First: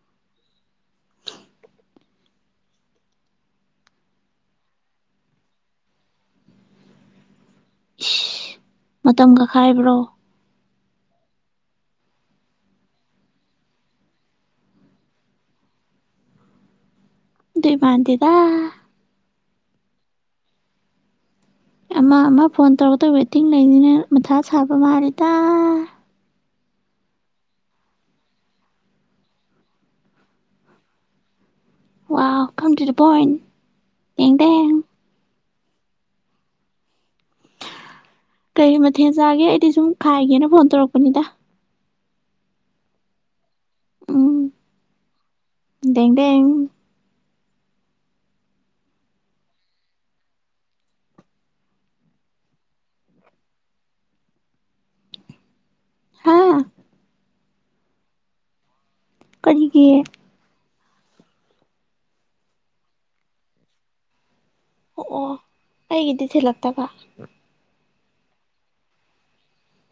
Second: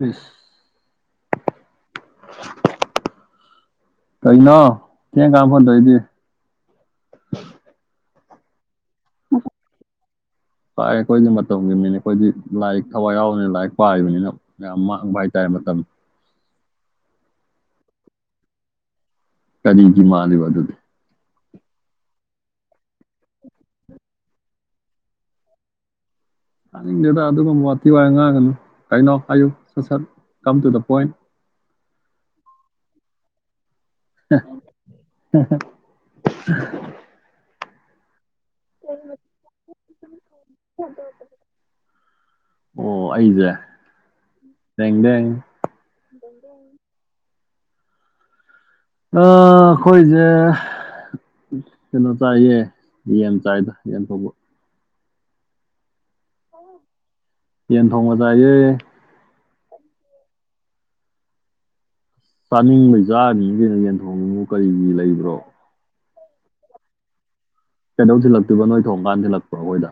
ꯎꯝ ꯀꯏꯅ ꯀꯦ ꯀꯥ ꯐꯗꯏꯗꯤ ꯃꯇꯝ ꯀꯛꯈꯥꯏꯕ꯭ꯔꯣ ꯄꯥꯛꯑꯦ ꯑꯩꯈꯣꯏꯗꯤ ꯃꯇꯝꯒꯤ ꯃꯤꯅꯤ ꯑꯩꯈꯣꯏꯗꯤ ꯂꯥꯏꯔꯤꯛ ꯊꯋꯥꯏ ꯌꯥꯎꯕꯅꯤꯅ ꯂꯥꯏꯔꯤꯛ ꯄꯥꯔꯤꯕꯅꯤꯅ ꯌꯥꯝ ꯃꯥꯡꯕ ꯍꯥꯏꯇꯥꯔꯦ ꯃꯇꯝ ꯏꯕꯥꯥꯟꯗꯦꯗ ꯀꯔꯤꯗꯤꯃꯅꯦꯕ ꯑꯗꯨꯗ ꯑꯃ ꯑꯃ ꯐꯣꯟ ꯇꯧꯔꯛꯇ ꯋꯦꯇꯤꯡ ꯂꯩꯅꯤꯅ ꯃꯊꯥ ꯁꯥꯕ ꯃꯥꯜꯂꯤꯦꯗ ꯍꯥꯏꯅꯤꯡꯗꯦꯗ ꯑꯗꯨꯒꯨꯝ ꯋꯥꯇꯤ ꯋꯥ ꯉꯥꯡꯒꯅꯨ ꯀꯩꯅꯣ ꯍꯥꯏꯌꯨ ꯁꯠ ꯁꯠ ꯀꯝ ꯇꯨ ꯗ ꯄꯣꯏꯟ ꯋꯥ ꯐꯝꯇꯔꯤꯕꯟ ꯏꯗ [inaudible] ꯀꯩ ꯃꯊꯦꯜ ꯆꯥꯒꯦ ꯑꯩꯗꯤ ꯁꯨꯝ ꯈꯥꯏꯒꯦꯅ ꯚ ꯇꯔꯛ ꯀꯅꯤꯗ ꯑꯣ ꯑꯩꯁꯦ ꯎꯝ ꯗꯗ ꯑꯩꯈꯣꯏꯁꯦ ꯀꯩꯅꯣ ꯆꯥꯏꯌꯦ ꯌꯦꯟ ꯆꯥꯏꯗ ꯌꯦꯟꯊꯕ ꯍꯥꯥ ꯌꯦꯟ ꯊꯣꯡꯕꯖꯏꯌꯦ ꯀꯔꯤꯒꯤꯦ ꯆꯥꯅꯤꯡꯕ ꯆꯥꯔꯅꯤ ꯀꯩꯅꯣ ꯌꯦꯟꯊꯣꯡꯉꯃꯨꯛ ꯀꯔꯤꯒꯤ ꯂꯩꯕ꯭ꯔꯣ ꯆꯜꯂꯛꯇꯕ ꯀꯩꯗꯧꯁꯤꯤꯜꯂꯛꯇꯣꯏꯕ ꯅꯣꯏ ꯊꯣꯡ ꯀꯥꯟꯁꯤꯜꯂꯛꯄꯣ ꯑꯩꯈꯣꯏꯗ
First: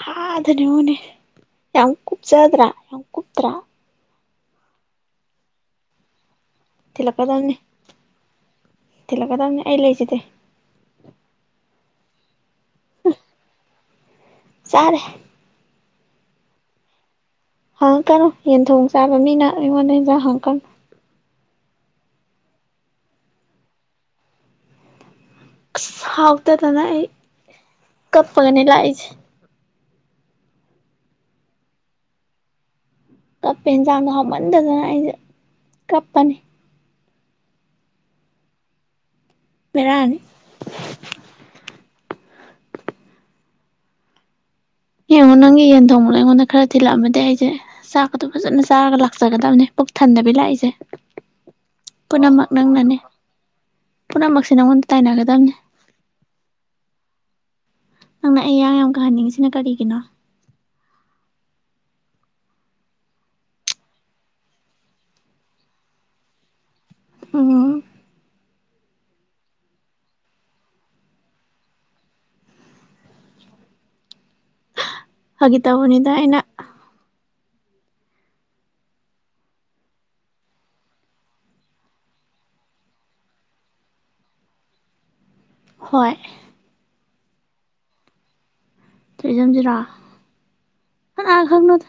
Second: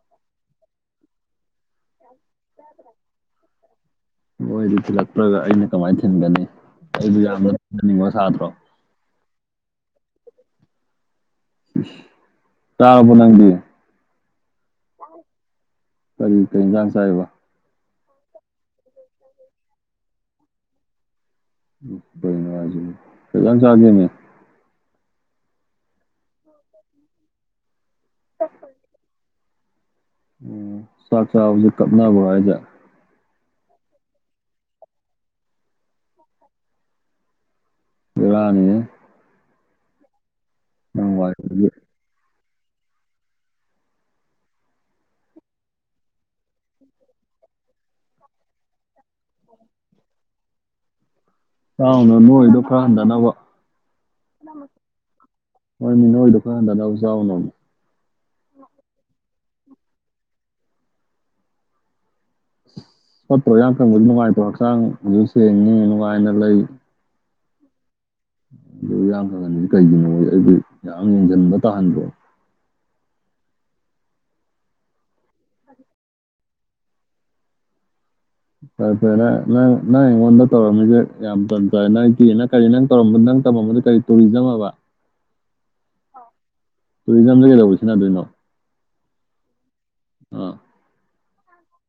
ꯀ ꯑꯗꯨꯅꯨꯅꯦ ꯌꯥꯝ ꯈꯨꯨꯞ ꯆꯖꯥꯗ꯭ꯔꯥ ꯈꯨꯨꯞ ꯇꯔꯥ ꯍꯣꯏ ꯑꯗꯨ ꯊꯤꯜꯂꯛꯄ꯭ꯔꯒ ꯑꯩꯅ ꯀꯃꯥꯏꯅ ꯊꯤꯟꯒꯅꯤ ꯑꯩꯕꯨ ꯌꯥꯝꯗꯅꯤꯡꯕ ꯁꯥꯇ꯭ꯔꯣ ꯊꯤꯜꯂꯛꯀꯗꯕꯅꯦ ꯑꯩ ꯂꯩꯁꯤꯗꯤꯦ ꯇꯥꯕ ꯅꯪꯗꯦ ꯆꯔꯦ ꯀꯔꯤ ꯀꯔꯤ ꯏꯟꯖꯥꯡ ꯆꯥꯏꯕ ꯍꯪꯉꯛꯀꯅꯨ ꯌꯦꯟꯊꯣꯡ ꯆꯥꯕ ꯃꯤꯅ ꯑꯩꯉꯣꯟꯗ ꯌꯦꯟꯖꯥꯡ ꯍꯪꯉꯛꯀꯅꯨ ꯫ ꯑꯦ ꯀꯩꯅꯣ ꯍꯥꯏꯖꯤꯕꯣ ꯀꯩꯖꯪ ꯆꯒꯦ ꯅꯦ꯫ ꯍꯥꯎ ꯇ ꯇꯅ ꯀꯞꯄꯒꯅꯦ ꯂꯥꯛ ꯏꯁꯦ꯫ ꯎꯝ ꯆꯥꯛ ꯆꯥꯕꯖꯤꯛ ꯀꯞꯅꯕ꯭ꯔꯣ ꯍꯥꯏꯁꯦ꯫ ꯀꯞꯄꯦ ꯌꯦꯟꯁꯥꯡꯗꯣ ꯍꯥꯎꯃꯟꯗꯗꯅ ꯑꯩꯁꯦ ꯀꯞꯄꯅꯤ꯫ ꯕꯦꯔꯥꯅꯤꯍꯦ꯫ ꯕꯦꯔꯥꯅꯤ꯫ ꯑ ꯋꯥꯏ [inaudible] [unintelligible] ꯌꯦꯡꯉꯣ ꯅꯪꯒꯤ ꯌꯦꯟ ꯊꯣꯡꯕꯗꯣ ꯑꯩꯉꯣꯟꯗ ꯈꯔ ꯊꯤꯜꯂꯛꯑꯃꯗꯤ ꯑꯩꯁꯦ ꯆꯥꯛꯀꯗꯣ ꯐꯖꯅ ꯆꯥꯔꯒ ꯂꯥꯛꯆꯒꯗꯕꯅꯦ ꯄꯨꯛ ꯊꯟꯗꯕꯤ ꯂꯥꯛꯏꯁꯦ꯫ ꯆꯥꯎꯅꯣ ꯄꯨꯝꯅꯃꯛ ꯅꯣꯏꯗꯣ ꯈꯔ ꯅꯪꯅꯅꯦ ꯍꯟꯊꯅꯕ ꯄꯨꯝꯅꯃꯛꯁꯦ ꯅꯪꯉꯣꯟꯗ ꯇꯥꯏꯅꯒꯗꯕꯅꯦ ꯅꯣꯏꯅꯤ ꯅꯣꯏꯗꯣ ꯈꯔ ꯍꯟꯊꯅꯕ ꯆꯥꯎꯅꯣꯕ꯫ ꯅꯪꯅ ꯑꯩ ꯌꯥꯡ ꯌꯥꯝ ꯀꯪꯍꯟꯅꯤꯡꯉꯤꯁꯦ꯫ ꯁꯤꯅ ꯀꯔꯤꯒꯤꯅꯣ꯫ ꯐꯠꯇ꯭ꯔꯣ ꯌꯥꯡ ꯀꯪꯕꯨꯗꯤ ꯅꯨꯡꯉꯥꯏꯇ꯭ꯔꯣ ꯍꯛꯆꯥꯡ ꯁꯦꯡꯅꯤ ꯅꯨꯡꯉꯥꯏꯅ ꯂꯩ꯫ ꯑ꯫ ꯑꯗꯨ ꯌꯥꯝ ꯐꯒꯅꯤꯗꯤ ꯀꯩꯒꯤꯅꯣ ꯑꯩꯈꯣꯏ ꯌꯥꯝ ꯌꯦꯡꯁꯤꯟꯕ ꯇꯥꯍꯟꯗ꯭ꯔꯣ [inaudible] [unintelligible] ꯐꯥꯒꯤ ꯇꯧꯕꯅꯤꯗ ꯑꯩꯅ ꯫ ꯐꯔꯦ ꯐꯔꯦ ꯅꯪ ꯅꯪ ꯑꯩꯉꯣꯟꯗ ꯇꯧꯔꯝꯃꯤꯁꯦ ꯌꯥꯝ ꯐ ꯐꯦ ꯅꯪ ꯀꯤꯅꯪ ꯀꯔꯤ ꯅꯪ ꯇꯧꯔꯝꯕ ꯅꯪ ꯇꯧꯝꯕꯗꯨ ꯀꯔꯤ ꯇꯨꯔꯤꯖꯝ ꯍꯥꯏꯕ꯫ ꯍꯣꯏ꯫ ꯇꯨꯔꯤꯖꯝꯗꯒꯤ ꯀꯩꯗꯧꯕ ꯁꯤꯖꯤꯟꯅꯗꯣꯏꯅꯣ꯫ ꯇꯨꯔꯤꯖꯝ ꯁꯤꯔꯣ꯫ ꯑꯥ꯫ ꯀꯅꯥ ꯈꯪꯕꯅꯣꯗ꯫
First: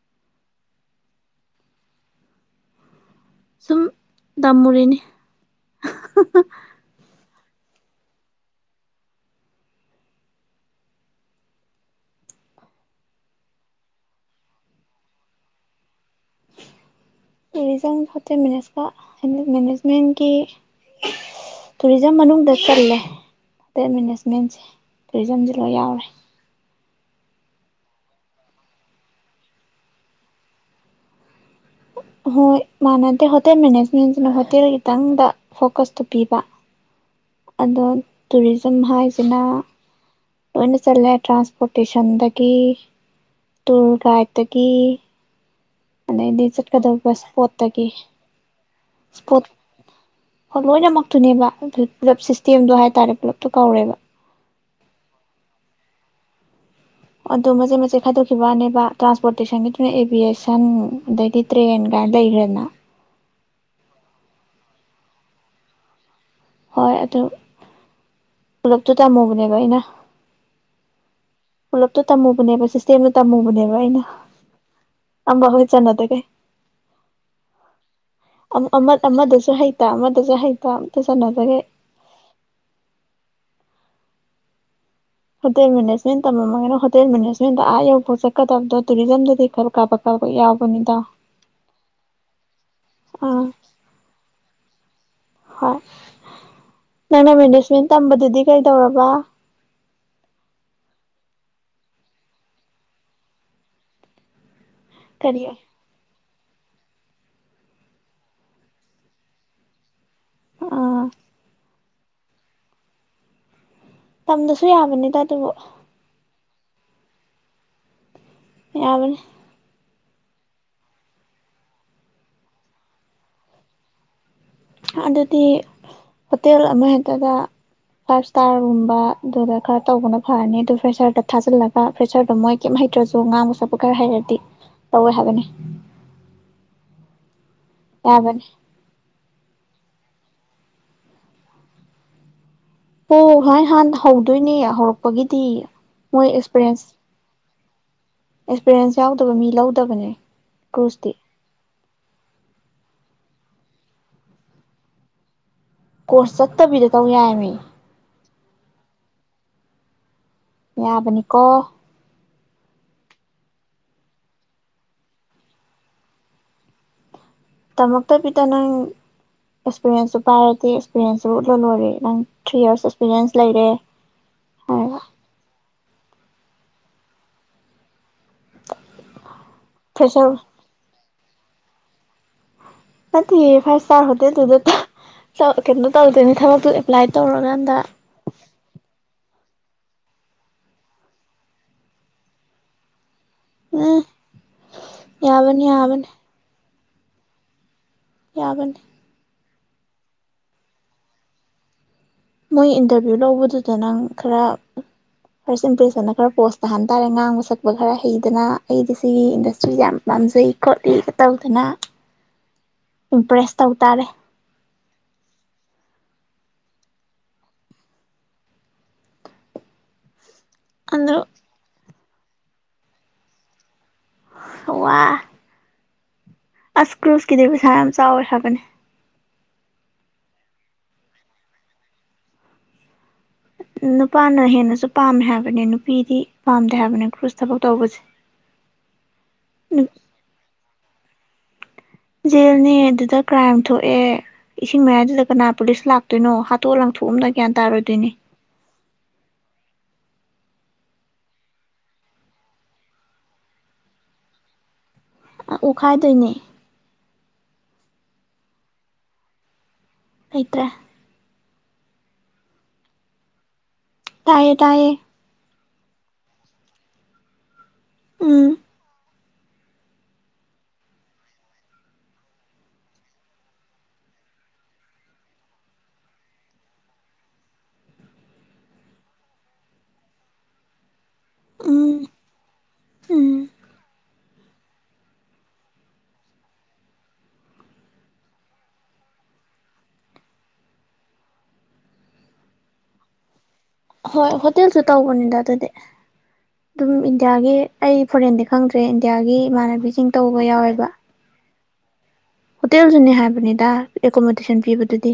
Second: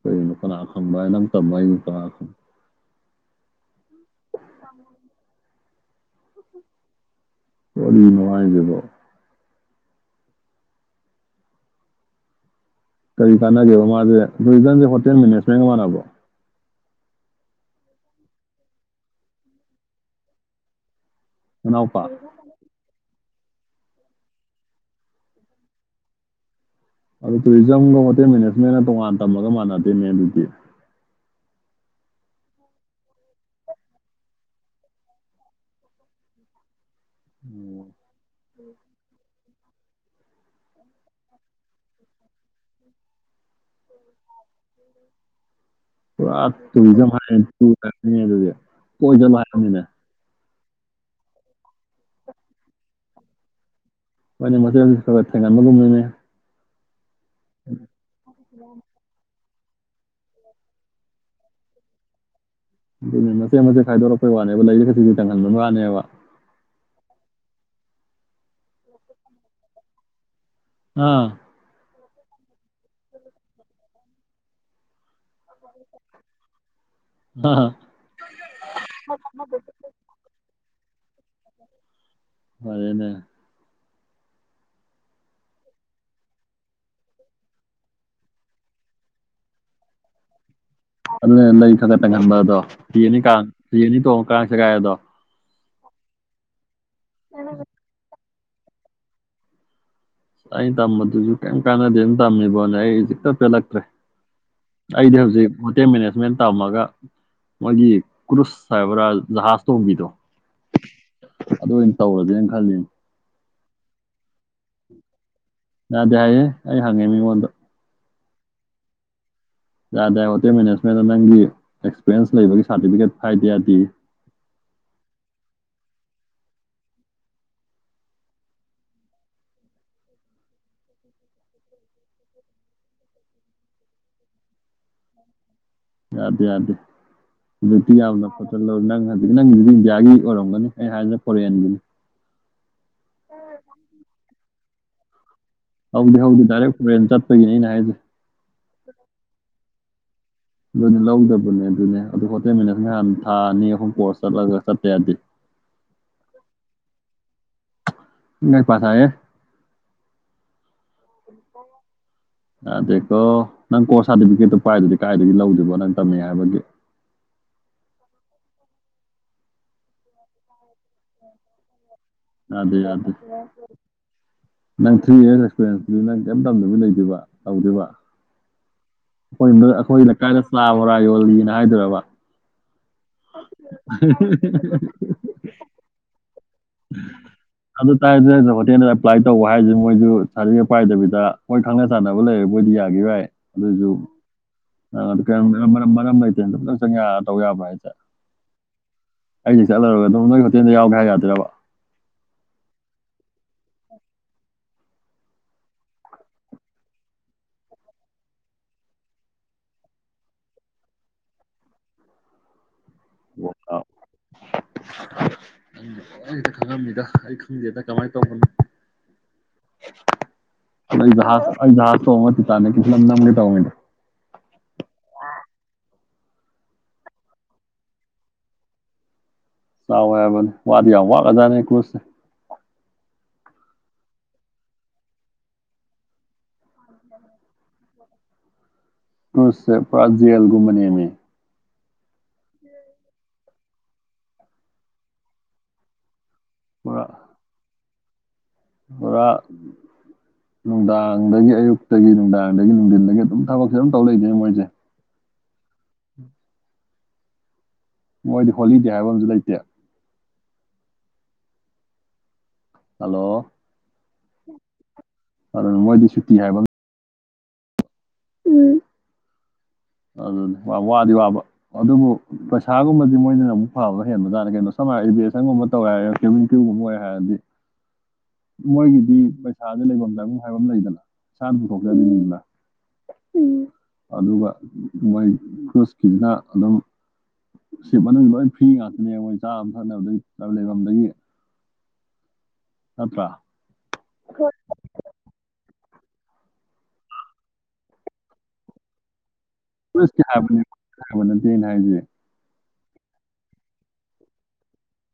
ꯀꯩꯅꯣ ꯀꯅꯥ ꯈꯪꯕ ꯍꯥꯏ ꯅꯪ ꯇꯝꯃꯒ ꯑꯩ ꯀꯅꯥ ꯈꯪ꯫ ꯁꯨꯝ ꯇꯝꯃꯨꯔꯤꯅꯤ꯫ ꯋꯥꯔꯤ ꯅꯨꯡꯉꯥꯏꯗꯦꯗꯣ꯫ ꯀꯔꯤ ꯀꯥꯟꯅꯒꯦꯕ ꯃꯥꯁꯦ ꯇꯨꯔꯤꯖꯝꯁꯦ ꯍꯣꯇꯦꯜ ꯃꯦꯅꯦꯖꯃꯦꯟꯒ ꯃꯥꯟꯅꯕ꯭ꯔꯣ꯫ ꯔꯤꯖꯜꯖ ꯃꯅꯦꯖꯃꯦꯟꯀꯤ [inaudible] [unintelligible] ꯃꯅꯥꯎꯄꯥ ꯇꯨꯔꯤꯖꯝ ꯃꯅꯨꯡꯗ ꯆꯜꯂꯦ꯫ ꯍꯣꯇꯦꯜ ꯃꯦꯅꯦꯖꯃꯦꯟꯁꯦ ꯇꯨꯔꯤꯖꯝꯁꯨ ꯂꯣꯏ ꯌꯥꯎꯔꯦ꯫ ꯑꯗꯨ ꯇꯨꯔꯤꯖꯝꯒ ꯍꯣꯇꯦꯜ ꯃꯦꯅꯦꯖꯃꯦꯟꯅ ꯇꯣꯉꯥꯟ ꯇꯝꯃꯒ ꯃꯥꯟꯅꯗꯦꯅꯦ ꯑꯗꯨꯗꯤ꯫ ꯍꯣꯏ ꯃꯥꯟꯅꯗꯦ ꯍꯣꯇꯦꯜ ꯃꯦꯅꯦꯖꯃꯦꯟꯁꯤꯅ ꯍꯣꯇꯦꯜ ꯈꯤꯇꯪꯗ ꯐꯣꯀꯁꯇꯨ ꯄꯤꯕ꯫ ꯑꯗꯣ ꯇꯨꯔꯤꯖꯝ ꯍꯥꯏꯁꯤꯅ꯫ ꯂꯣꯏꯅ ꯆꯠꯂꯦ ꯇ꯭ꯔꯥꯟꯁꯄꯣꯔꯇꯦꯁꯟꯗꯒꯤ ꯇꯨꯔ ꯒꯥꯏꯗꯇꯒꯤ꯫ ꯄꯨꯔꯥ ꯑꯗꯩꯗꯤ ꯆꯠꯀꯗꯧꯕ ꯇꯨꯔꯤꯖꯝ ꯏꯁꯄꯣꯠꯇꯒꯤ ꯍꯥꯏꯔ ꯑꯗꯨꯗꯤ ꯀꯣꯏꯗꯕ ꯏꯁꯄꯣꯠ ꯍꯥꯏꯔꯕꯅꯤꯅꯦ꯫ ꯍꯣꯏ ꯂꯣꯏꯅꯃꯛꯇꯨꯅꯦꯕ ꯑꯗꯨ ꯄꯨꯂꯞ ꯁꯤꯁꯇꯦꯝꯗꯣ ꯍꯥꯏꯇꯥꯔꯦ ꯄꯨꯂꯞꯇꯣ ꯀꯧꯔꯦꯕ꯫ ꯃꯦꯥꯟꯨꯝ [unintelligible] [inaudible] ꯑꯗꯨꯣ ꯃꯆꯦꯠ ꯃꯆꯦꯠ ꯈꯥꯏꯗꯣꯛꯈꯤꯕ ꯋꯥꯅꯦꯕ ꯇ꯭ꯔꯥꯟꯁꯄꯣꯔꯠ꯫ ꯇꯨꯁꯟꯒꯤꯗꯨꯅ ꯑꯦꯕꯤꯌꯦꯁꯟ ꯑꯗꯩꯗꯤ ꯇ꯭ꯔꯦꯟ ꯀꯥꯏꯅ ꯂꯩꯈ꯭ꯔꯦꯅ꯫ ꯑꯗꯨꯅꯦ ꯃꯆꯠ ꯃꯆꯠ ꯈꯥꯏꯗꯣꯔꯛꯄꯩ ꯋꯥꯅꯦꯕ ꯂꯩꯔꯤ ꯈꯖꯤꯁꯨ ꯆꯪꯍꯟꯕꯅ ꯋꯥꯅꯦꯕ [unintelligible] [inaudible] ꯍꯣꯏ ꯑꯗꯨ ꯄꯨꯂꯞꯛꯇꯨ ꯇꯝꯃꯨꯕꯅꯦꯕ ꯑꯩꯅ꯫ ꯑꯥ꯫ ꯥꯄꯨꯂꯞꯇꯨ ꯇꯝꯃꯨꯕꯅꯦꯕ ꯁꯤꯁꯇꯦꯝꯗ ꯇꯝꯃꯨꯕꯅꯦꯕ ꯑꯩꯅ ꯑꯃꯐꯥ꯭ꯎꯍꯦꯛ ꯆꯟꯅꯗꯒꯩ꯫ ꯍ꯫ ꯑꯃ ꯑꯃꯗꯁꯨ ꯍꯩꯇ ꯑꯃꯗꯁꯨ ꯍꯩꯇ ꯑꯗꯨ ꯁꯥꯟꯅꯅꯕꯒꯦ ꯐꯔꯦꯅꯦ ꯍꯣꯇꯦꯜ ꯃꯦꯅꯦꯖꯃꯦꯟ ꯇꯝꯃꯝꯃꯒꯅ ꯍꯣꯇꯦꯜ ꯃꯦꯅꯦꯖꯃꯦꯟꯗ ꯑꯥ ꯌꯧ ꯆꯠꯀꯗꯕꯗꯣ ꯇꯨꯔꯤꯖꯝꯗꯗꯤ ꯈꯔ ꯀꯥꯞꯄ ꯀꯥꯞꯄ ꯌꯥꯎꯕ ꯑꯗꯨ ꯂꯩ ꯈ ꯈꯠꯇꯪꯍꯟꯕ ꯑꯗꯣ ꯐꯤ ꯑꯅꯤ ꯀꯥꯡ ꯑꯥ ꯐꯤ ꯑꯅꯤ ꯇꯣꯡꯉ ꯀ ꯀꯥꯡꯁꯤꯒꯗꯣ ꯍꯣꯏ ꯅꯪ ꯅ ꯃꯅꯦ ꯁ꯭ꯦꯟ ꯇꯝꯕꯗꯨꯗꯤ ꯀꯩ ꯇꯧꯔꯕ ꯑꯩꯅ ꯇꯝꯕꯗꯨꯁꯨ ꯀꯩꯝ ꯀꯥꯟꯅꯗꯦ ꯑꯗꯨ ꯇꯝꯃꯤꯕꯣꯅꯦ ꯑꯩꯖꯤꯛꯇ ꯄꯦꯜꯂꯛꯇ꯭ꯔꯦ ꯑꯩꯗ ꯀꯔꯤ ꯍꯧꯖꯤꯦ ꯃꯦ ꯃꯅꯦꯠꯁ ꯃꯦ ꯇꯝꯃꯒ ꯃꯣꯏꯒꯤ ꯀ꯭ꯔꯨꯁ ꯍꯥꯏꯕ꯭ꯔꯥ ꯖꯍꯥꯖ ꯇꯣꯡꯝꯕꯤꯗꯣ ꯑꯥ ꯑꯗꯨ ꯑꯣꯏꯅ ꯇꯧꯔꯗꯤꯦꯅ ꯈꯜꯂꯤ ꯇꯝꯗꯁꯨ ꯌꯥꯕꯅꯤꯗ ꯑꯗꯨꯕꯨ ꯑꯗ ꯍꯥꯏꯌꯦꯦ ꯑꯩ ꯍꯪꯉꯦ ꯃꯤꯉꯣꯟꯗ ꯌꯥꯕꯅꯤ ꯌꯥꯗ꯭ꯔꯦ ꯍꯣꯇꯦꯜ ꯃꯦꯅꯦꯖꯃꯦꯟꯗ ꯅꯪꯒꯤ ꯑꯦꯛꯁꯄꯤꯔꯤꯌꯦꯟꯁ ꯂꯩꯕꯒꯤ ꯁꯥꯔꯇꯤꯐꯤꯀꯦꯠ ꯍꯥꯏꯗ ꯌꯥꯗꯦ ꯑꯗꯨꯗꯤ ꯍꯣꯇꯦꯜ ꯑꯃꯍꯦꯛꯇꯗ ꯐꯥꯏꯚ ꯏꯁꯇꯥꯔꯒꯨꯝꯕ ꯑꯗꯨꯗ ꯈꯔ ꯇꯧꯕꯅ ꯐꯔꯅꯤ ꯑꯗꯨ ꯐ꯭ꯔꯦꯁꯔꯗ ꯊꯥꯖꯤꯜꯂꯒ ꯐ꯭ꯔꯦꯁꯔꯗꯣ ꯃꯣꯏ ꯀꯔꯤꯝ ꯍꯩꯇ꯭ꯔꯁꯨ ꯉꯥꯡꯕ ꯁꯛꯄ ꯈꯔ ꯍꯩꯔꯗꯤ ꯇꯧꯋꯦ ꯍꯥꯏꯕꯅꯤ ꯑꯗꯨꯗ ꯑꯗꯦ ꯑꯗꯨ ꯇꯤꯅ ꯌꯥꯕꯅꯤ ꯄ ꯅꯪ ꯅꯪꯗꯨꯗꯤ ꯏꯟꯗꯤꯌꯥꯒꯤ ꯑꯣꯏꯔꯝꯒꯅꯤ ꯑꯩ ꯍꯥꯏꯅ ꯐꯣꯔꯦꯟꯒꯤꯅꯤ ꯑꯣ ꯍ ꯍꯥꯟ ꯍ ꯑꯗꯨꯣꯏꯅꯦ ꯍꯧꯔꯛꯄꯒꯤ ꯍꯧꯗꯤ ꯍꯧꯗꯤ ꯗꯥꯏꯔꯦꯛ ꯐꯣꯔꯦꯟ ꯆꯠꯄꯒꯤꯅꯤ ꯑꯩꯅ ꯍꯥꯏꯗꯤ ꯑꯦꯛꯁꯄꯤꯔꯤꯌꯦꯦꯟꯁ ꯌꯥꯎꯗꯕ ꯃꯤ ꯂꯧꯗꯕꯅꯦ ꯑꯗꯨꯅꯦ ꯀ꯭ꯔꯨꯁꯇꯤ ꯂꯧꯗꯕꯅꯦ ꯑꯗꯨꯅꯦ ꯑꯗꯨ ꯍꯣꯠꯇꯃꯤꯟꯅ ꯑꯉꯥꯟ ꯊꯥ ꯑꯅꯤ ꯑꯍꯨꯝ ꯀꯣꯔꯁ ꯆꯠꯂꯒ ꯆꯠꯄꯦ ꯌꯥꯗꯤ ꯀꯣꯔꯁ ꯆꯠꯇꯕꯤꯗ ꯇꯧ ꯌꯥꯏꯃꯤ ꯃ ꯄꯥꯁ ꯌꯥꯕꯅꯤꯀꯣ ꯑꯗꯀꯣ ꯅꯪ ꯀꯣꯔꯁ ꯁꯥꯔꯇꯤꯐꯤꯀꯦꯠꯇꯣ ꯄꯥꯏꯗꯨꯗꯤ ꯀꯥꯏꯗꯒꯤ ꯂꯧꯗꯣꯏꯕꯣ ꯅꯪ ꯇꯝꯃꯤ ꯍꯥꯏꯕꯒꯤ ꯇꯃꯛꯇ ꯄꯗ ꯅꯪ ꯑꯦꯛꯁꯄꯤꯔꯦꯟꯁꯁꯨ ꯄꯥꯏꯔꯗꯤꯦ ꯑꯦꯛꯁꯄꯤꯔꯦꯟꯁꯁꯨ ꯎꯠꯂ ꯂꯣꯏꯔꯦ ꯅꯪ ꯊ꯭ꯔꯤ ꯑꯗꯦ ꯌꯔꯁ ꯑꯗꯦ ꯑꯦꯛꯁꯄꯤꯔꯦꯟꯁ ꯂꯩꯔꯦ ꯅꯪ ꯍꯥꯏꯔꯒ ꯊ꯭ꯔꯤ ꯏꯔꯁ ꯑꯦꯛꯁꯄꯤꯔꯤꯟ ꯑꯗꯨ ꯅꯪ ꯀꯔꯤꯝ ꯇꯝꯅꯕ ꯂꯩꯗꯕ ꯇꯧꯗꯕ ꯑꯩꯈꯣꯏ ꯑꯩꯈꯣꯏ ꯐ꯭ꯔꯦꯁꯔ ꯂꯛꯀꯥꯏꯗ ꯁꯂꯕꯔ ꯄꯌꯣꯜꯂꯤꯅ ꯍꯥꯏꯗꯔꯕ ꯅꯗꯤ ꯐꯥꯏꯚ ꯏꯁꯔ ꯍꯣꯇꯦꯜ ꯇꯗ ꯀꯩꯅꯣ ꯇꯧꯗꯅꯦꯅꯤ ꯊꯕꯛ ꯑꯗꯨꯗ ꯇꯥꯏ [unintelligible] ꯄ꯭ꯂꯥꯏ ꯇꯧꯕ ꯍꯥꯏꯁꯦ ꯃꯣꯏꯁꯨ ꯁꯥꯔꯇꯤꯦꯠ ꯄꯥꯏꯗꯕꯤꯗ ꯃꯣꯏ ꯈꯪꯅ ꯆꯥꯟꯅꯕ ꯂꯩꯔꯦ ꯃꯣꯏꯗꯤ ꯌꯥꯒꯤ ꯌꯥꯏ ꯑꯗꯨꯗꯁꯨ ꯎꯝ ꯀꯔ ꯌꯥꯕꯅꯤ ꯃꯔꯝ ꯌꯥꯕꯅꯤ ꯃꯔꯤ ꯂꯩꯇꯅ ꯪ ꯇꯧ ꯌꯥꯕ꯭ꯔꯥ ꯍꯥꯏꯁꯦ ꯌꯥꯕꯅꯤ ꯑꯩꯁꯦ ꯆꯠꯂꯔꯨꯔꯒ ꯑꯗꯨꯝ ꯅꯣꯏꯒꯤ ꯍꯣꯇꯦꯜꯗ ꯌꯥꯎꯒꯦ ꯍꯥꯏ ꯌꯥꯗ꯭ꯔꯥꯕ ꯃꯣꯏ ꯏꯟꯇꯔꯚꯤꯌꯨ ꯂꯧꯕꯗꯨꯗ ꯅꯪ ꯈꯔ ꯐꯥꯔꯁ ꯏꯝꯄ꯭ꯔꯦꯁꯟꯗ ꯈꯔ ꯄꯣꯁ ꯇꯥꯍꯟ ꯇꯥꯔꯦ ꯉꯥꯡꯕ ꯁꯛꯄ ꯈꯔ ꯍꯩꯗꯅ ꯑꯩꯗꯤ ꯁꯤꯒꯤ ꯏꯟꯗꯁꯇ꯭ꯔꯤꯁꯦ ꯌꯥꯝ ꯄꯥꯝꯖꯩ ꯈꯣꯠꯂꯤꯒ ꯇꯧꯗꯅ ꯏꯝꯄ꯭ꯔꯦꯁ ꯇꯧ ꯌꯥꯗꯣꯏꯔꯕ ꯇꯥꯔꯦ ꯑꯩꯇ ꯈꯪꯉꯝꯃꯤꯗ ꯑꯩ ꯈꯪꯗꯦꯗ ꯀꯃꯥꯏꯅ ꯇꯧꯕꯅꯣ ꯑꯗꯨ ꯏꯖꯍꯥꯁ ꯏꯖꯍꯥꯁ ꯇꯣꯡꯉꯥ ꯇꯤꯇꯥꯅꯤꯛ ꯀꯥ ꯐꯤꯂꯝ ꯅꯝꯒꯦ ꯇꯧꯅꯦꯗ ꯋꯥ ꯑꯁ ꯀ꯭ꯔꯨꯁꯀꯤꯗꯤꯕꯁ ꯌꯥꯝ ꯆꯥꯎꯋꯦ ꯍꯥꯏꯕꯅꯦ ꯆꯥꯎꯌꯦ ꯍꯥꯏꯕꯅꯦ ꯋꯥꯗꯤ ꯌꯥꯝ ꯋꯥꯈꯔ ꯖꯥꯠꯅꯦ ꯀ꯭ꯔꯨꯁꯁꯦ ꯅꯨꯄꯥꯅ ꯍꯦꯟꯅꯁꯨ ꯄꯥꯝꯃꯦ ꯍꯥꯏꯕꯅꯦ ꯅꯨꯄꯤꯗꯤ ꯄꯥꯝꯗꯦ ꯍꯥꯏꯕꯅꯦ ꯀ꯭ꯔꯨꯁ ꯊꯕꯛ ꯇꯧꯕꯁꯦ ꯀ꯭ꯔꯨꯁ ꯄꯨꯔꯥ ꯖꯦꯜ ꯒꯨꯝꯕꯅꯦꯃꯤ ꯖꯦꯜꯅꯦ ꯑꯗꯨꯗ ꯀ꯭ꯔꯥꯏꯝ ꯊꯣꯛꯑꯦ ꯏꯁꯤꯡ ꯃꯌꯥꯏꯗꯨꯗ ꯀꯅꯥ ꯄꯨꯂꯤꯁ ꯂꯥꯛꯇꯣꯏꯅꯣ ꯍꯥꯠꯇꯣꯛ ꯄꯨꯔꯥ ꯂꯥꯡꯊꯣꯛꯑꯝꯅ ꯒ꯭ꯌꯥꯟ ꯇꯥꯔꯣꯏꯗꯣꯏꯅꯤ ꯄꯨꯔꯥ ꯅꯨꯡꯗꯥꯡꯗꯒꯤ ꯑꯌꯨꯛꯇꯒꯤ ꯅꯨꯡꯗꯥꯡꯗꯒꯤ ꯅꯨꯡꯊꯤꯟꯗꯒꯤ ꯑꯗꯨꯝ ꯊꯕꯛꯁꯦ ꯑꯗꯨꯝ ꯇꯧ ꯂꯩꯗꯣꯏꯅꯦ ꯃꯣꯏꯁꯦ ꯑꯣꯠꯈꯥꯏꯗꯣꯏꯅꯦ ꯃꯣꯏꯗꯤ ꯍꯣꯂꯤꯗꯦ ꯍꯥꯏꯕ ꯑꯃꯁꯨ ꯂꯩꯇꯦ ꯂꯩꯇ꯭ꯔꯦ ꯍꯜꯂꯣ ꯇꯥꯏꯌꯦ ꯇꯌꯦ ꯑꯗꯨ ꯃꯣꯏꯗꯤ ꯁꯨꯇꯤ ꯍꯥꯏꯕ ꯎꯝ ꯑꯗꯨꯗꯤ ꯋꯥꯗꯤ ꯋꯥꯕ ꯑꯗꯨꯕꯨ ꯄꯩꯁꯥꯒꯨꯝꯕꯗꯤ ꯃꯣꯏꯅꯅ ꯑꯃꯨꯛ ꯐꯕ ꯍꯦꯟꯕ ꯇꯥꯔꯅꯤ ꯀꯩꯅꯣ ꯁꯝ ꯍꯥꯏꯅ ꯏꯚꯦꯁꯟꯒꯨꯝꯕ ꯇꯧꯋꯦ ꯍꯥꯏꯔ ꯀ꯭ꯨꯚ ꯀ꯭ꯌꯨꯒꯨꯝꯕ ꯑꯣꯏꯦ ꯍꯥꯏꯔꯗꯤ ꯃꯣꯏꯒꯤꯗꯤ ꯄꯩꯁꯥꯗꯤ ꯂꯩꯐꯝ ꯂꯩꯕꯨꯡ ꯍꯥꯏꯐꯝ ꯑꯃ ꯂꯩꯗꯅ ꯏꯁꯥꯅ ꯎꯝ ꯄꯨꯊꯣꯛꯆꯗꯣꯏꯅꯤꯅ ꯎꯝ ꯑꯗꯨꯒ ꯃꯣꯏ ꯀ꯭ꯔꯨꯁꯀꯤꯁꯤꯅ ꯑꯗꯨꯝ ꯁꯤꯞ ꯃꯅꯨꯡ ꯂꯣꯏ ꯐ꯭ꯔꯤ ꯉꯥꯛꯇꯅꯦ ꯃꯣꯏ ꯆꯥꯕ ꯊꯛꯅꯕꯗ ꯂꯩꯐꯝꯗꯒꯤ ꯅꯠꯇ꯭ꯔ ꯍꯣꯏ ꯍꯣꯇꯦꯜꯁꯨ ꯇꯎꯧꯕꯅꯤꯗ ꯑꯗꯨꯗꯤ ꯑꯗꯨꯝ ꯏꯟꯗꯤꯌꯥꯒꯤ ꯑꯩ ꯐꯣꯔꯦꯟꯗꯤ ꯈꯪꯗ꯭ꯔꯦ ꯏꯟꯗꯤꯌꯥꯒꯤ ꯏꯃꯥꯟꯅꯕꯤꯁꯤꯡ ꯀ꯭ꯔꯨꯁꯀꯤ ꯇꯧꯕ ꯍꯥꯏꯕꯅꯤ ꯌꯥꯎꯋꯦꯕ [unintelligible] ꯍꯣꯇꯦꯜꯁꯨꯅꯦ ꯍꯥꯏꯕꯅꯤꯗ ꯑꯦꯀꯣꯃꯣꯗꯦꯁꯟ ꯄꯤꯕꯗꯨꯗꯤ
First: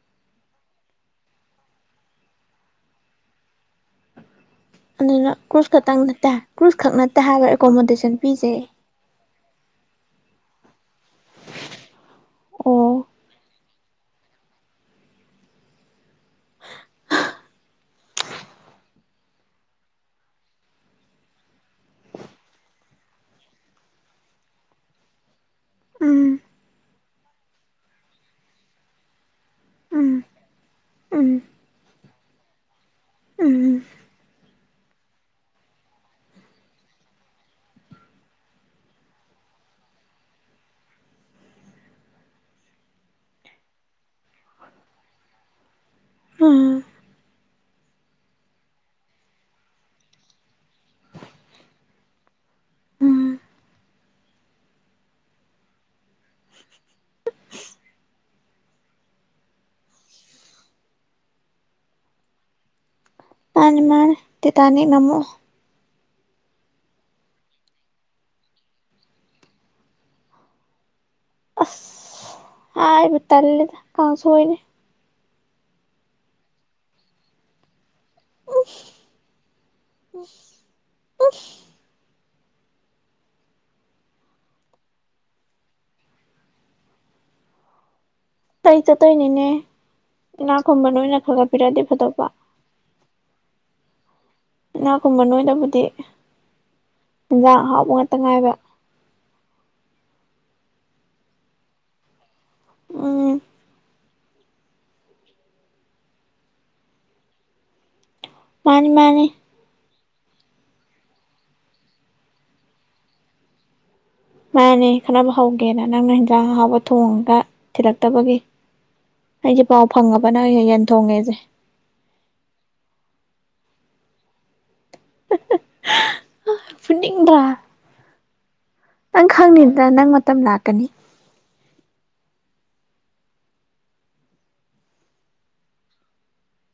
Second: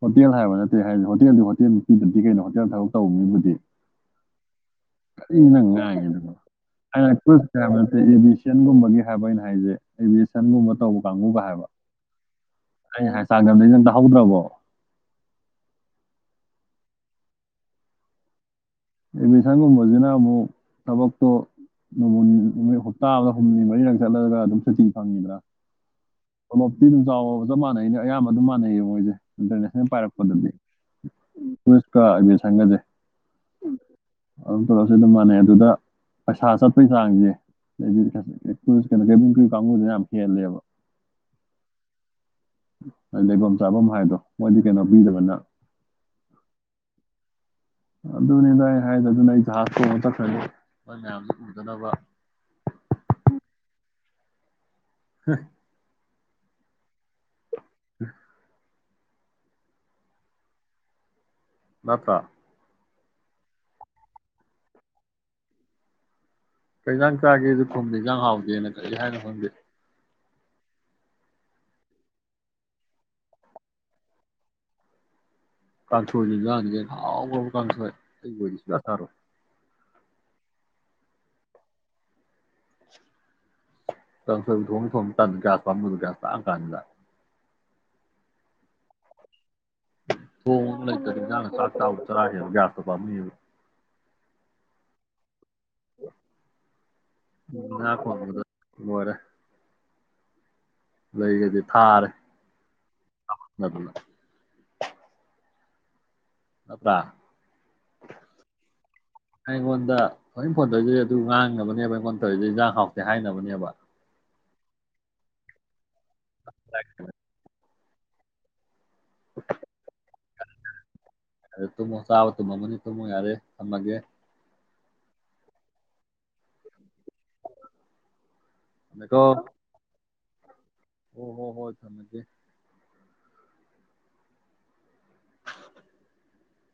ꯍꯣꯇꯦꯜ ꯍꯥꯏꯕ ꯅꯠꯇꯦ ꯍꯥꯏꯗꯤ ꯍꯣꯇꯦꯜꯗꯤ ꯍꯣꯇꯦꯜ ꯅꯨ ꯄꯤꯗꯗꯤ ꯀꯩꯅꯣ ꯍꯣꯇꯦꯜ ꯊꯕꯛ ꯇꯧꯕꯅꯤꯕꯨꯗꯤ ꯑꯗꯨꯅ ꯀꯔꯤ ꯅ ꯀ꯭ꯔꯨꯁ ꯈꯛꯇꯪ ꯉꯥꯏꯉꯗꯅꯣ ꯅꯠꯇꯦ ꯀ꯭ꯔꯨꯁ ꯈꯛ ꯑꯩꯅ ꯅꯠꯇꯦ ꯍꯥꯏꯕ ꯅꯠꯇꯦ ꯑꯦꯀꯣꯃꯣꯗꯦꯁꯟ ꯄꯤꯁꯦ ꯑꯦꯕꯤꯁꯟꯒꯨꯝꯕꯒꯤ ꯍꯥꯏꯕ ꯑꯩꯅ ꯍꯥꯏꯁꯦ ꯑꯦꯕꯤꯁꯟꯒꯨꯝꯕ ꯇꯧꯕ ꯀꯥꯡꯕꯨꯒ ꯍꯥꯏꯕ ꯑꯣ ꯑꯩꯅ ꯍꯥꯏ ꯆꯥꯒ ꯍꯧꯗ꯭ꯔꯕꯣ ꯑꯦꯃꯤꯁꯟꯒꯨꯝꯕꯖꯤꯅ ꯑꯃꯨꯛ ꯊꯕꯛꯇꯣ ꯅꯣꯡꯃ ꯅꯨꯃꯤꯠ ꯍꯞꯇꯥ ꯑꯃꯗ ꯍꯨꯝꯅꯤ ꯃꯔꯤꯔꯛ ꯆꯠꯂꯒ ꯑꯗꯨꯝ ꯁꯨꯇꯤ ꯐꯪꯉꯤꯗꯅ ꯎꯝ ꯇꯣꯂꯣꯞꯇꯤ ꯑꯗꯨꯝ ꯆꯥꯎ ꯆꯞ ꯃꯥꯟꯅꯩꯅꯦ ꯑꯌꯥꯝꯕ ꯑꯗꯨꯝ ꯃꯥꯟꯅꯩꯌꯦ ꯃꯣꯏꯖꯦ ꯏꯟꯇꯔꯅꯦꯁꯅꯦꯜ ꯎꯝ ꯄꯥꯏꯔꯛꯄꯗꯗꯤ ꯎꯝ ꯀꯥ ꯑꯦꯃꯤꯁꯟꯒꯖꯦ ꯎꯝ ꯑꯗꯨꯝ ꯇꯣꯂꯣꯞꯁꯦ ꯑꯗꯨꯝ ꯃꯥꯟꯅꯩ ꯑꯗꯨꯗ ꯄꯩꯁꯥ ꯆꯠꯄꯒꯤ ꯆꯥꯡꯖꯦ [unintelligible] ꯀꯦꯕꯨꯟ ꯀꯔ꯭ꯤꯎ ꯀꯥꯡꯕꯨꯖꯤꯅ ꯌꯥꯝ ꯍꯦꯜꯂꯦꯕ ꯂꯩꯕꯝ ꯆꯥꯕꯝ ꯍꯥꯏꯗꯣ ꯃꯣꯏꯗꯤ ꯀꯩꯅꯣ ꯄꯤꯗꯕꯅ ꯎꯝ ꯑꯗꯨꯅꯤꯗ ꯑꯩ ꯍꯥꯏꯗꯣ ꯑꯗꯨꯅ ꯑꯩ ꯖꯍꯥꯖꯇꯣꯡꯉ ꯆꯠꯈ꯭ꯔꯅꯤ ꯅꯣꯏ ꯃꯌꯥꯝꯖꯤ ꯎꯗꯅꯕ ꯎꯝ [unintelligible] [unintelligible] ꯅꯠꯇꯔ꯭ ꯃꯥꯅꯦ ꯃꯥ ꯇꯦꯇꯥꯅꯤꯛ ꯅꯝꯃꯛꯑꯣ ꯀꯩꯏꯟꯖꯥꯡ ꯆꯥꯒꯦꯖꯨ ꯈꯨꯝꯗꯦ ꯏꯟꯖꯥꯡ ꯍꯥꯎꯇꯦꯅ ꯀꯩ ꯍꯥꯏꯅꯣ ꯈꯪꯗꯦ ꯑꯁ ꯍꯥꯏꯕ ꯇꯜꯂꯤꯗ ꯀꯥꯡꯁꯣꯏꯅꯤ ꯀꯥꯡꯁꯣꯏꯖꯨ ꯏꯟꯖꯥꯡ ꯅꯤ ꯀꯩꯅꯣ ꯍꯥꯎꯒꯔꯕ ꯀꯥꯡꯁꯣꯏ ꯑꯩꯒ ꯑꯣꯏꯗꯤ ꯁꯨꯡꯆꯥ ꯆꯥꯔꯣꯏ [unintelligible] ꯀꯥꯡꯁꯣꯏ ꯊꯣꯡꯅꯤ ꯊꯣꯡ ꯇꯟ ꯒꯌꯥꯁ ꯄꯥꯝꯃꯨ ꯒꯌ꯭ꯥꯁ ꯇꯥꯡꯉꯀꯥꯟꯖꯤꯗ ꯇꯩꯆ ꯇꯣꯏꯅꯤꯅꯦ ꯊꯣꯡꯉꯨꯅꯨ ꯂꯩꯇꯔ꯭ꯗꯤ ꯏꯟꯖꯥꯡꯒ ꯆꯥꯛ ꯆꯥꯎꯅꯨ ꯆꯔꯥ ꯐꯗꯧꯕ ꯍꯦꯜꯂꯨ ꯒꯌ꯭ꯥꯁꯇꯣ ꯄꯥꯝꯃꯤꯕ ꯏꯅꯥꯛ ꯈꯨꯝꯕ ꯅꯣꯏꯗꯕꯨꯠ ꯗꯤ ꯏꯟꯖꯥꯡ ꯉꯥ ꯑꯍꯥꯎꯕ ꯉꯥꯇ ꯊꯣꯡꯕꯗ ꯉꯥꯏꯕ ꯂꯣꯏꯔꯦ ꯂꯩꯒꯗꯤ ꯊꯥꯔꯦ ꯎꯝ [unintelligible] ꯅꯠꯇꯔꯥ ꯃꯥꯅꯤ ꯃꯥꯅꯤ ꯑꯩꯉꯣꯟꯗ [unintelligible] ꯐꯣꯟ ꯇꯩꯖꯦ ꯑꯗꯨ ꯉꯥꯡꯅꯕꯅꯦꯕ ꯑꯩꯩꯉꯣꯟ ꯏꯩꯖꯦ ꯏꯟꯖꯥꯡ ꯍꯥꯎꯇꯦ ꯍꯥꯏꯅꯕꯅꯦꯕ ꯃꯥꯅꯦ ꯈꯅꯕ ꯍꯧꯒꯦꯅ ꯅꯪꯅ ꯍꯤꯟꯖꯥꯡ ꯑꯍꯥꯎꯕ ꯊꯣꯡꯒ ꯊꯤꯔꯛꯇꯕꯒꯤ ꯊꯣꯡꯉꯦꯁꯦ ꯌꯥꯔꯦ ꯇꯨꯝꯃꯣ ꯆꯥꯕ ꯇꯨꯝꯃꯝꯃꯅꯤ ꯇꯨꯝꯃꯣ ꯌꯥꯔꯦ ꯊꯝꯃꯒꯦ ꯐꯨꯅꯤꯡꯗꯔꯥ ꯅꯪ ꯈꯪꯅꯤꯗ ꯅꯪ ꯃꯠ ꯇꯝ ꯂꯥꯛꯀꯅꯤ ꯑꯣ ꯍꯣ ꯍꯣꯏ ꯊꯝꯃꯒꯦ [unintelligible]